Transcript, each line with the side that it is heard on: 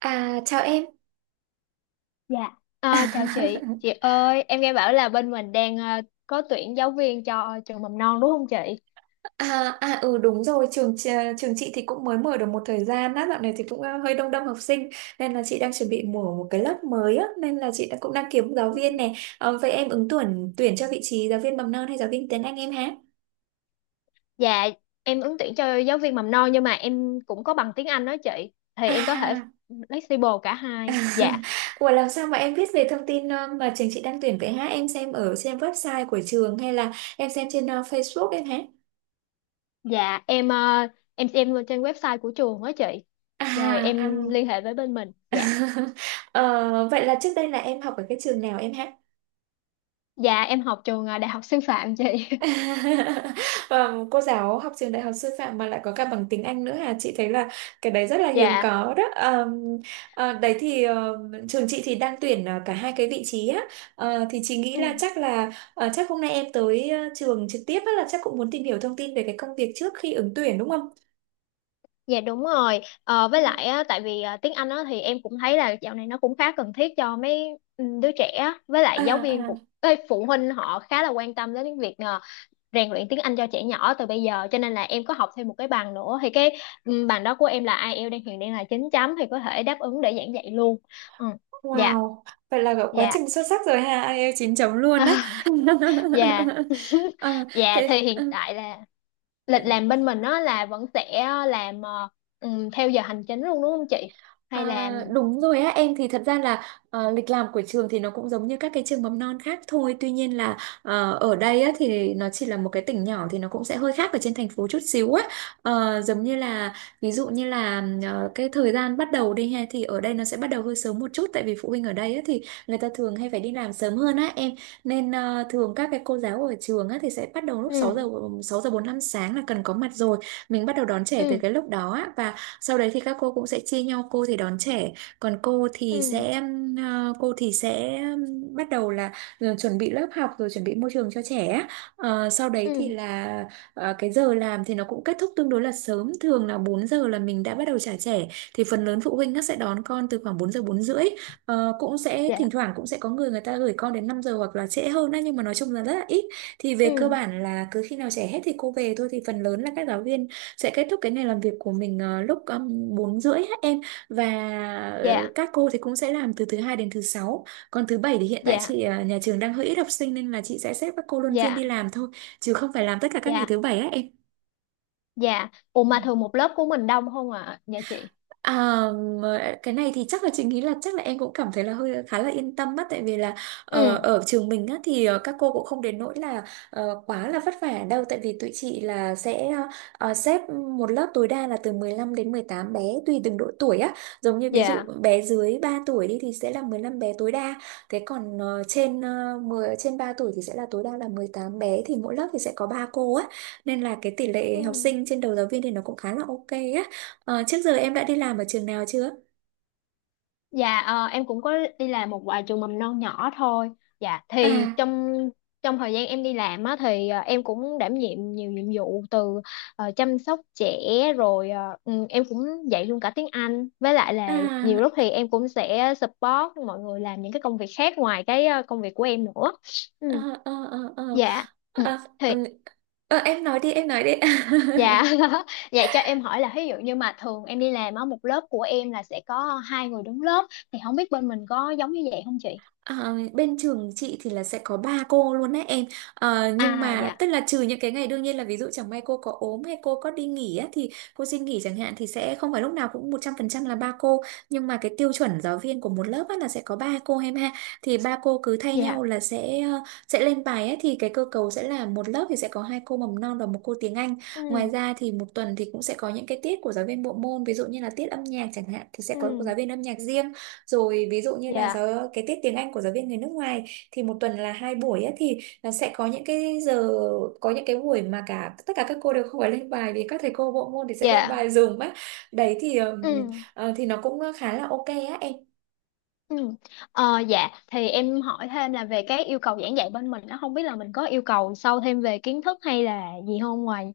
right: À, chào em.
left: Dạ. Chào chị. Chị ơi, em nghe bảo là bên mình đang có tuyển giáo viên cho trường mầm non, đúng không chị?
right: À, ừ đúng rồi, trường chị thì cũng mới mở được một thời gian á, dạo này thì cũng hơi đông đông học sinh nên là chị đang chuẩn bị mở một cái lớp mới á, nên là cũng đang kiếm giáo viên
left: Ừ.
right: này. Ờ, vậy em ứng tuyển tuyển cho vị trí giáo viên mầm non hay giáo viên tiếng Anh em hả?
left: Dạ, em ứng tuyển cho giáo viên mầm non, nhưng mà em cũng có bằng tiếng Anh đó chị. Thì em có thể
right: À.
left: flexible cả hai. Dạ,
right: Ủa làm sao mà em biết về thông tin mà trường chị đang tuyển vậy hả? Em xem ở trên website của trường hay là em xem trên Facebook em hả?
left: dạ em xem trên website của trường đó chị. Rồi
right: À, à.
left: em liên hệ với bên mình. Dạ,
right: Ờ, vậy là trước đây là em học ở cái trường nào em hát?
left: dạ em học trường Đại học Sư phạm chị.
right: Và cô giáo học trường đại học sư phạm mà lại có cả bằng tiếng Anh nữa hả? Chị thấy là cái đấy rất là hiếm
left: Dạ.
right: có đó. Ờ, đấy thì ờ, Trường chị thì đang tuyển cả hai cái vị trí á. Ờ, thì chị nghĩ
left: Ừ.
right: là chắc hôm nay em tới trường trực tiếp á, là chắc cũng muốn tìm hiểu thông tin về cái công việc trước khi ứng tuyển đúng không?
left: Dạ đúng rồi. Ờ, với
right: Ừ.
left: lại á, tại vì tiếng Anh á, thì em cũng thấy là dạo này nó cũng khá cần thiết cho mấy đứa trẻ á. Với lại
right: À,
left: giáo viên
right: à.
left: cũng, phụ huynh họ khá là quan tâm đến việc rèn luyện tiếng Anh cho trẻ nhỏ từ bây giờ, cho nên là em có học thêm một cái bằng nữa. Thì cái bằng đó của em là IELTS, hiện đang là 9 chấm, thì có thể đáp ứng để giảng dạy luôn. Ừ. Dạ,
right: Wow, vậy là cậu quá
left: dạ.
right: trình xuất sắc rồi ha, ai IELTS 9 chấm luôn á.
left: Dạ.
right: Ờ,
left: Dạ thì
right: thế
left: hiện tại là lịch làm
right: ừ.
left: bên mình á là vẫn sẽ làm theo giờ hành chính luôn, đúng không chị? Hay là.
right: À, đúng rồi á em, thì thật ra là lịch làm của trường thì nó cũng giống như các cái trường mầm non khác thôi, tuy nhiên là ở đây á, thì nó chỉ là một cái tỉnh nhỏ thì nó cũng sẽ hơi khác ở trên thành phố chút xíu á. Ờ, giống như là ví dụ như là cái thời gian bắt đầu đi ha thì ở đây nó sẽ bắt đầu hơi sớm một chút, tại vì phụ huynh ở đây á, thì người ta thường hay phải đi làm sớm hơn á em, nên thường các cái cô giáo ở trường á, thì sẽ bắt đầu lúc
left: Ừ.
right: 6 giờ 45 sáng là cần có mặt rồi, mình bắt đầu đón trẻ từ
left: Ừ.
right: cái lúc đó á, và sau đấy thì các cô cũng sẽ chia nhau, cô thì đón trẻ còn cô thì
left: Ừ.
right: sẽ bắt đầu là chuẩn bị lớp học rồi chuẩn bị môi trường cho trẻ á. Ờ, sau đấy thì
left: Ừ.
right: là cái giờ làm thì nó cũng kết thúc tương đối là sớm, thường là 4 giờ là mình đã bắt đầu trả trẻ, thì phần lớn phụ huynh nó sẽ đón con từ khoảng 4 giờ 4 rưỡi. Ờ, cũng sẽ
left: Dạ.
right: thỉnh thoảng cũng sẽ có người người ta gửi con đến 5 giờ hoặc là trễ hơn á, nhưng mà nói chung là rất là ít, thì về cơ
left: Ừ.
right: bản là cứ khi nào trẻ hết thì cô về thôi, thì phần lớn là các giáo viên sẽ kết thúc cái ngày làm việc của mình lúc 4 rưỡi hết em. Và
left: Dạ.
right: các cô thì cũng sẽ làm từ thứ hai đến thứ sáu, còn thứ bảy thì hiện tại
left: Dạ.
right: nhà trường đang hơi ít học sinh nên là chị sẽ xếp các cô luân phiên đi
left: Dạ.
right: làm thôi, chứ không phải làm tất cả các ngày
left: Dạ.
right: thứ bảy á em.
left: Dạ. Ủa mà thường một lớp của mình đông không ạ, à? Nhà chị.
right: À, mà cái này thì chắc là chị nghĩ là chắc là em cũng cảm thấy là hơi khá là yên tâm á, tại vì là
left: Ừ.
right: ở trường mình á thì các cô cũng không đến nỗi là quá là vất vả đâu, tại vì tụi chị là sẽ xếp một lớp tối đa là từ 15 đến 18 bé, tùy từng độ tuổi á. Giống như ví dụ
left: Dạ.
right: bé dưới 3 tuổi đi thì sẽ là 15 bé tối đa, thế còn trên 10 trên 3 tuổi thì sẽ là tối đa là 18 bé, thì mỗi lớp thì sẽ có 3 cô á, nên là cái tỷ
left: Ừ.
right: lệ học sinh trên đầu giáo viên thì nó cũng khá là ok á. Ờ, trước giờ em đã đi làm ở trường nào chưa?
left: Dạ em cũng có đi làm một vài trường mầm non nhỏ thôi. Dạ thì
right: À,
left: trong trong thời gian em đi làm á thì em cũng đảm nhiệm nhiều nhiệm vụ, từ chăm sóc trẻ, rồi em cũng dạy luôn cả tiếng Anh. Với lại là nhiều
right: à,
left: lúc thì em cũng sẽ support mọi người làm những cái công việc khác ngoài cái công việc của em nữa. Ừ,
right: ờ, ờ, ờ, ờ.
left: dạ. Ừ,
right: À,
left: thì
right: ừ. Ờ, em nói đi, em nói đi.
left: dạ. Dạ cho em hỏi là ví dụ như mà thường em đi làm á, một lớp của em là sẽ có hai người đứng lớp, thì không biết bên mình có giống như vậy không chị?
right: Ờ, bên trường chị thì là sẽ có ba cô luôn đấy em. Ờ, nhưng
left: À
right: mà
left: dạ.
right: tức là trừ những cái ngày đương nhiên là, ví dụ chẳng may cô có ốm hay cô có đi nghỉ á, thì cô xin nghỉ chẳng hạn, thì sẽ không phải lúc nào cũng 100% là ba cô, nhưng mà cái tiêu chuẩn giáo viên của một lớp á, là sẽ có ba cô em ha. Thì ba cô cứ thay nhau
left: Dạ.
right: là sẽ sẽ lên bài ấy, thì cái cơ cấu sẽ là một lớp thì sẽ có hai cô mầm non và một cô tiếng Anh. Ngoài
left: Ừ.
right: ra thì một tuần thì cũng sẽ có những cái tiết của giáo viên bộ môn, ví dụ như là tiết âm nhạc chẳng hạn thì sẽ có giáo
left: Ừ.
right: viên âm nhạc riêng, rồi ví dụ như là
left: Dạ.
right: cái tiết tiếng Anh của giáo viên người nước ngoài thì một tuần là hai buổi á, thì nó sẽ có những cái giờ, có những cái buổi mà cả tất cả các cô đều không phải lên bài vì các thầy cô bộ môn thì sẽ lên
left: Dạ.
right: bài dùm á. Đấy thì ừm,
left: Ừ.
right: thì nó cũng khá là ok á em.
left: Ừ. Dạ, thì em hỏi thêm là về cái yêu cầu giảng dạy bên mình, nó không biết là mình có yêu cầu sâu thêm về kiến thức hay là gì không, ngoài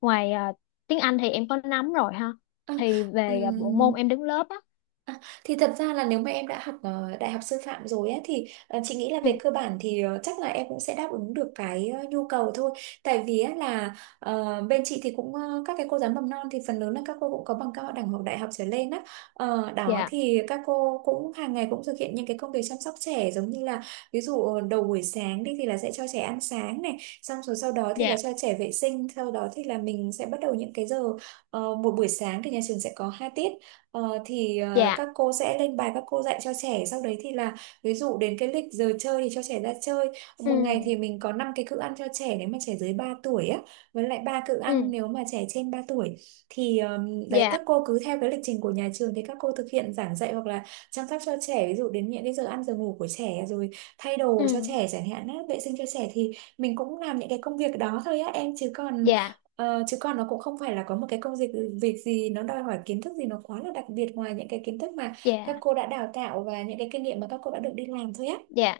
left: ngoài ờ, tiếng Anh thì em có nắm rồi ha.
right: Ờ,
left: Thì về bộ
right: ừm,
left: môn em đứng lớp á.
right: À, thì thật ra là nếu mà em đã học đại học sư phạm rồi á, thì chị nghĩ là
left: Ừ.
right: về cơ bản thì chắc là em cũng sẽ đáp ứng được cái nhu cầu thôi. Tại vì á, là bên chị thì cũng các cái cô giáo mầm non thì phần lớn là các cô cũng có bằng cao đẳng hoặc đại học trở lên á. Ờ, đó
left: Dạ.
right: thì các cô cũng hàng ngày cũng thực hiện những cái công việc chăm sóc trẻ, giống như là ví dụ đầu buổi sáng đi thì là sẽ cho trẻ ăn sáng này, xong rồi sau đó thì là
left: Dạ.
right: cho trẻ vệ sinh, sau đó thì là mình sẽ bắt đầu những cái giờ, một buổi sáng thì nhà trường sẽ có hai tiết. Ờ, thì
left: Dạ.
right: các cô sẽ lên bài, các cô dạy cho trẻ, sau đấy thì là ví dụ đến cái lịch giờ chơi thì cho trẻ ra chơi. Một
left: Ừ.
right: ngày thì mình có 5 cái cữ ăn cho trẻ nếu mà trẻ dưới 3 tuổi á, với lại ba cữ ăn
left: Ừ.
right: nếu mà trẻ trên 3 tuổi, thì đấy
left: Dạ.
right: các cô cứ theo cái lịch trình của nhà trường thì các cô thực hiện giảng dạy hoặc là chăm sóc cho trẻ, ví dụ đến những cái giờ ăn giờ ngủ của trẻ rồi thay đồ cho
left: Ừ.
right: trẻ chẳng hạn á, vệ sinh cho trẻ, thì mình cũng làm những cái công việc đó thôi á em, chứ còn
left: Dạ.
right: Ờ, chứ còn nó cũng không phải là có một cái công việc, gì nó đòi hỏi kiến thức gì nó quá là đặc biệt ngoài những cái kiến thức mà các
left: Dạ.
right: cô đã đào tạo và những cái kinh nghiệm mà các cô đã được đi làm thôi á.
left: Dạ.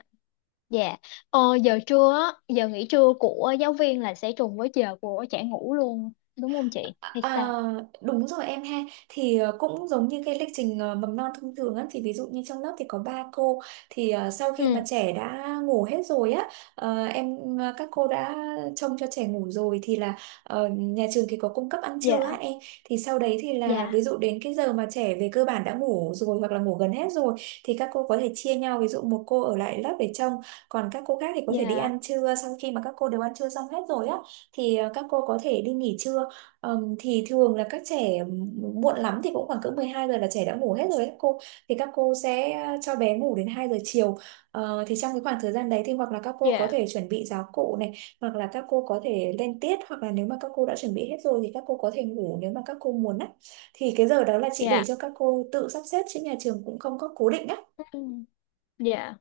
left: Dạ. Giờ trưa á, giờ nghỉ trưa của giáo viên là sẽ trùng với giờ của trẻ ngủ luôn, đúng không chị? Hay
right: À,
left: sao?
right: đúng rồi em ha, thì cũng giống như cái lịch trình mầm non thông thường á, thì ví dụ như trong lớp thì có ba cô, thì sau khi mà
left: Ừ.
right: trẻ đã ngủ hết rồi á, các cô đã trông cho trẻ ngủ rồi thì là nhà trường thì có cung cấp ăn trưa á
left: Dạ.
right: em, thì sau đấy thì là
left: Dạ.
right: ví dụ đến cái giờ mà trẻ về cơ bản đã ngủ rồi hoặc là ngủ gần hết rồi, thì các cô có thể chia nhau, ví dụ một cô ở lại lớp để trông còn các cô khác thì có thể đi
left: Dạ.
right: ăn trưa, sau khi mà các cô đều ăn trưa xong hết rồi á thì các cô có thể đi nghỉ trưa. Thì thường là các trẻ muộn lắm thì cũng khoảng cỡ 12 giờ là trẻ đã ngủ hết rồi các cô, thì các cô sẽ cho bé ngủ đến 2 giờ chiều. Ờ, thì trong cái khoảng thời gian đấy thì hoặc là các cô có
left: Dạ.
right: thể chuẩn bị giáo cụ này, hoặc là các cô có thể lên tiết, hoặc là nếu mà các cô đã chuẩn bị hết rồi thì các cô có thể ngủ nếu mà các cô muốn á, thì cái giờ đó là chị để
left: Dạ.
right: cho các cô tự sắp xếp chứ nhà trường cũng không có cố định á
left: Ừ. Dạ.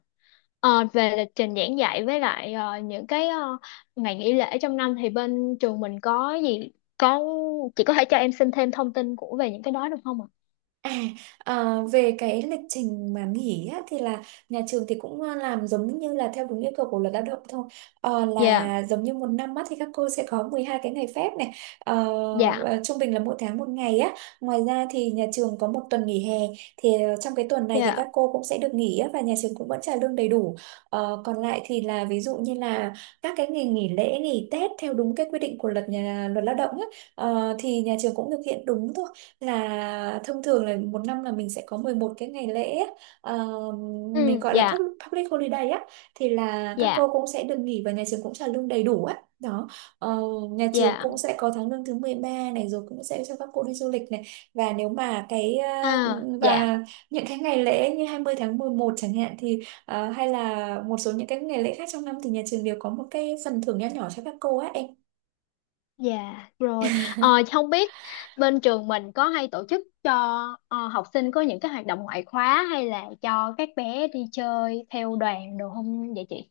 left: Về lịch trình giảng dạy với lại những cái ngày nghỉ lễ trong năm thì bên trường mình có gì, có chị có thể cho em xin thêm thông tin của về những cái đó được không ạ?
right: À, về cái lịch trình mà nghỉ á, thì là nhà trường thì cũng làm giống như là theo đúng yêu cầu của luật lao động thôi.
left: Dạ.
right: Là giống như một năm á, thì các cô sẽ có 12 cái ngày phép này. Ờ,
left: Dạ.
right: Trung bình là mỗi tháng một ngày á. Ngoài ra thì nhà trường có một tuần nghỉ hè, thì trong cái tuần này thì
left: Dạ.
right: các cô cũng sẽ được nghỉ á, và nhà trường cũng vẫn trả lương đầy đủ. Còn lại thì là ví dụ như là các cái ngày nghỉ lễ nghỉ Tết theo đúng cái quy định của luật lao động á, thì nhà trường cũng thực hiện đúng thôi, là thông thường là một năm là mình sẽ có 11 cái ngày lễ á. ờ, mình
left: Ừ.
right: gọi là
left: Dạ.
right: public holiday á, thì là các
left: Dạ.
right: cô cũng sẽ được nghỉ và nhà trường cũng trả lương đầy đủ á đó. Ờ, nhà trường
left: Dạ.
right: cũng sẽ có tháng lương thứ 13 này, rồi cũng sẽ cho các cô đi du lịch này, và nếu mà cái ờ,
left: À, dạ.
right: và những cái ngày lễ như 20 tháng 11 chẳng hạn thì hay là một số những cái ngày lễ khác trong năm thì nhà trường đều có một cái phần thưởng nho nhỏ cho các cô á em.
left: Dạ rồi. Không biết bên trường mình có hay tổ chức cho học sinh có những cái hoạt động ngoại khóa, hay là cho các bé đi chơi theo đoàn đồ không vậy chị?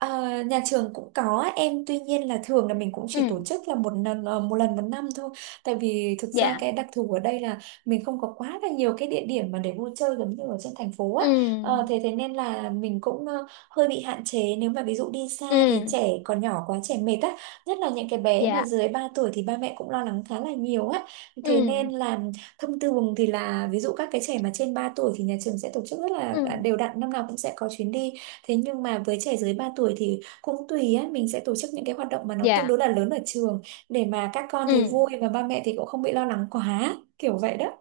right: Ờ, nhà trường cũng có em, tuy nhiên là thường là mình cũng chỉ
left: Ừ.
right: tổ chức là một lần một năm thôi, tại vì thực ra
left: Dạ.
right: cái đặc thù ở đây là mình không có quá là nhiều cái địa điểm mà để vui chơi giống như ở trên thành phố á. Ờ,
left: Ừ.
right: thế thế nên là mình cũng hơi bị hạn chế, nếu mà ví dụ đi xa thì
left: Ừ.
right: trẻ còn nhỏ quá, trẻ mệt á, nhất là những cái bé mà
left: Dạ.
right: dưới 3 tuổi thì ba mẹ cũng lo lắng khá là nhiều á. Thế nên
left: Ừ.
right: là thông thường thì là ví dụ các cái trẻ mà trên 3 tuổi thì nhà trường sẽ tổ chức
left: Ừ.
right: đều đặn, năm nào cũng sẽ có chuyến đi. Thế nhưng mà với trẻ dưới 3 tuổi thì cũng tùy á, mình sẽ tổ chức những cái hoạt động mà nó tương
left: Dạ.
right: đối là lớn ở trường, để mà các con
left: Ừ.
right: thì vui và ba mẹ thì cũng không bị lo lắng quá, kiểu vậy đó.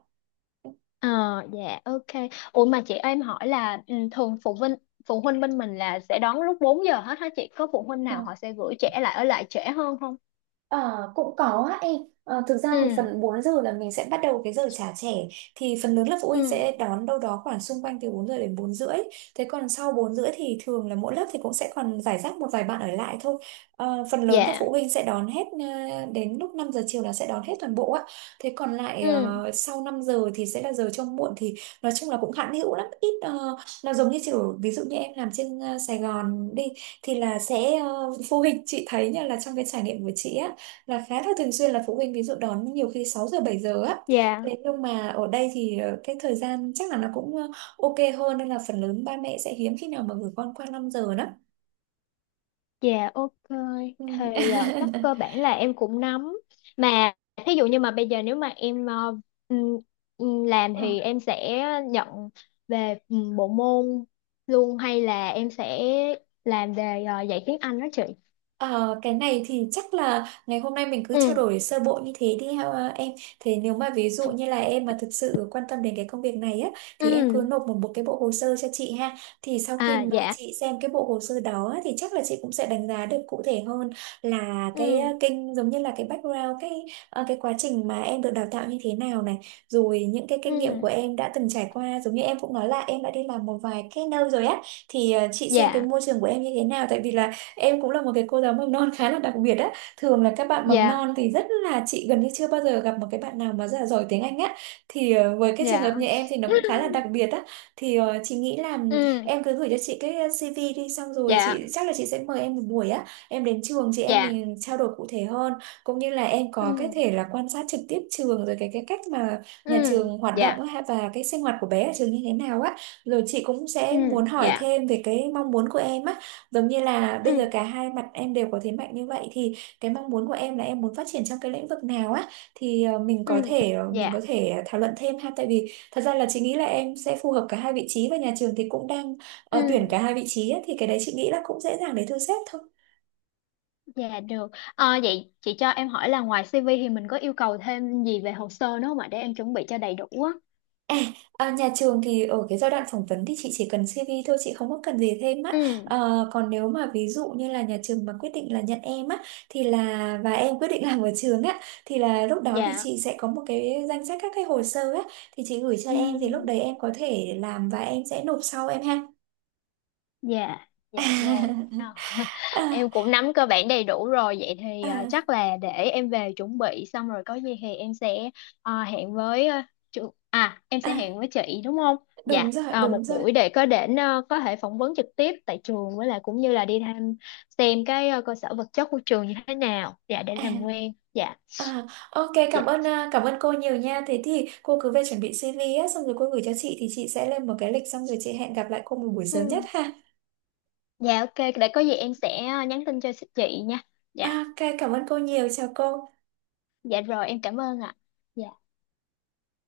left: Ờ. Dạ, ok. Ủa mà chị, em hỏi là thường phụ huynh bên mình là sẽ đón lúc 4 giờ hết hả chị? Có phụ huynh nào họ sẽ gửi trẻ lại, ở lại trễ hơn không?
right: Ờ, cũng có á em. Ờ, thực ra thì
left: Ừ.
right: phần 4 giờ là mình sẽ bắt đầu cái giờ trả trẻ, thì phần lớn là phụ
left: Ừ.
right: huynh sẽ đón đâu đó khoảng xung quanh từ 4 giờ đến 4 rưỡi. Thế còn sau 4 rưỡi thì thường là mỗi lớp thì cũng sẽ còn giải rác một vài bạn ở lại thôi. Ờ, phần lớn là
left: Dạ.
right: phụ huynh sẽ đón hết đến lúc 5 giờ chiều là sẽ đón hết toàn bộ á. Thế còn lại
left: Ừ.
right: sau 5 giờ thì sẽ là giờ trông muộn, thì nói chung là cũng hạn hữu lắm, nó giống như kiểu ví dụ như em làm trên Sài Gòn đi, thì là sẽ phụ huynh chị thấy nha, là trong cái trải nghiệm của chị á, là khá là thường xuyên là phụ huynh ví dụ đón nhiều khi 6 giờ 7 giờ á.
left: Dạ.
right: Thế nhưng mà ở đây thì cái thời gian chắc là nó cũng ok hơn, nên là phần lớn ba mẹ sẽ hiếm khi nào mà gửi con qua 5 giờ đó.
left: Dạ, ok,
right: Ừ.
left: thì chắc cơ bản là em cũng nắm. Mà thí dụ như mà bây giờ, nếu mà em ừm, làm thì em sẽ nhận về bộ môn luôn, hay là em sẽ làm về dạy tiếng Anh đó chị?
right: Ờ, cái này thì chắc là ngày hôm nay mình cứ trao
left: Ừ.
right: đổi sơ bộ như thế đi ha, em. Thế nếu mà ví dụ như là em mà thực sự quan tâm đến cái công việc này á, thì em cứ
left: Ừ.
right: nộp một cái bộ hồ sơ cho chị ha. Thì sau khi
left: À
right: mà
left: dạ.
right: chị xem cái bộ hồ sơ đó á, thì chắc là chị cũng sẽ đánh giá được cụ thể hơn là cái ờ,
left: Ừ.
right: kinh giống như là cái background, cái quá trình mà em được đào tạo như thế nào này, rồi những cái kinh nghiệm của
left: Ừ.
right: em đã từng trải qua, giống như em cũng nói là em đã đi làm một vài cái nơi rồi á. Thì chị xem cái
left: Dạ.
right: môi trường của em như thế nào, tại vì là em cũng là một cái cô giáo mầm non khá là đặc biệt á. Thường là các bạn mầm
left: Dạ.
right: non thì rất là chị gần như chưa bao giờ gặp một cái bạn nào mà rất là giỏi tiếng Anh á. Thì với cái trường hợp
left: Dạ.
right: như em thì nó cũng khá là đặc biệt á. Thì chị nghĩ là
left: Ừ.
right: em cứ gửi cho chị cái CV đi, xong rồi chị
left: Dạ.
right: chắc là chị sẽ mời em một buổi á. Em đến trường chị, em
left: Dạ.
right: mình trao đổi cụ thể hơn, cũng như là em
left: Ừ.
right: có cái thể là quan sát trực tiếp trường, rồi cái cách mà nhà
left: Ừ.
right: trường hoạt động
left: Dạ.
right: á, và cái sinh hoạt của bé ở trường như thế nào á. Rồi chị cũng
left: Ừ.
right: sẽ muốn hỏi
left: Dạ.
right: thêm về cái mong muốn của em á, giống như là bây giờ
left: Ừ.
right: cả hai mặt em đều có thế mạnh như vậy, thì cái mong muốn của em là em muốn phát triển trong cái lĩnh vực nào á, thì
left: Ừ.
right: mình có
left: Dạ.
right: thể thảo luận thêm ha, tại vì thật ra là chị nghĩ là em sẽ phù hợp cả hai vị trí, và nhà trường thì cũng đang
left: Ừ.
right: tuyển cả hai vị trí á, thì cái đấy chị nghĩ là cũng dễ dàng để thu xếp thôi.
left: Dạ được. Ờ, Vậy chị cho em hỏi là ngoài CV thì mình có yêu cầu thêm gì về hồ sơ nữa không ạ, để em chuẩn bị cho đầy đủ á.
right: À, nhà trường thì ở cái giai đoạn phỏng vấn thì chị chỉ cần CV thôi, chị không có cần gì thêm á.
left: Ừ,
right: Ờ, còn nếu mà ví dụ như là nhà trường mà quyết định là nhận em á, thì là và em quyết định làm ở trường á, thì là lúc đó thì
left: dạ.
right: chị sẽ có một cái danh sách các cái hồ sơ á, thì chị gửi cho
left: Ừ.
right: em, thì lúc đấy em có thể làm và em sẽ nộp sau em ha.
left: Dạ, dạ rồi. À,
right: à,
left: em cũng nắm cơ bản đầy đủ rồi. Vậy thì
right: à,
left: chắc là để em về chuẩn bị, xong rồi có gì thì em sẽ hẹn với à, chú à em
right: à,
left: sẽ hẹn với chị, đúng không?
right: Đúng
left: Dạ,
right: rồi,
left: một
right: đúng rồi.
left: buổi để có thể phỏng vấn trực tiếp tại trường, với lại cũng như là đi thăm xem cái cơ sở vật chất của trường như thế nào. Dạ, để làm
right: À.
left: quen. Dạ,
right: À, ok,
left: dạ.
right: cảm ơn cảm ơn cô nhiều nha. Thế thì cô cứ về chuẩn bị CV á, xong rồi cô gửi cho chị, thì chị sẽ lên một cái lịch, xong rồi chị hẹn gặp lại cô một buổi sớm nhất
left: Ừ.
right: ha.
left: Dạ ok, để có gì em sẽ nhắn tin cho chị nha.
right: À,
left: Dạ,
right: ok, cảm ơn cô nhiều, chào cô.
left: dạ rồi em cảm ơn ạ. Dạ.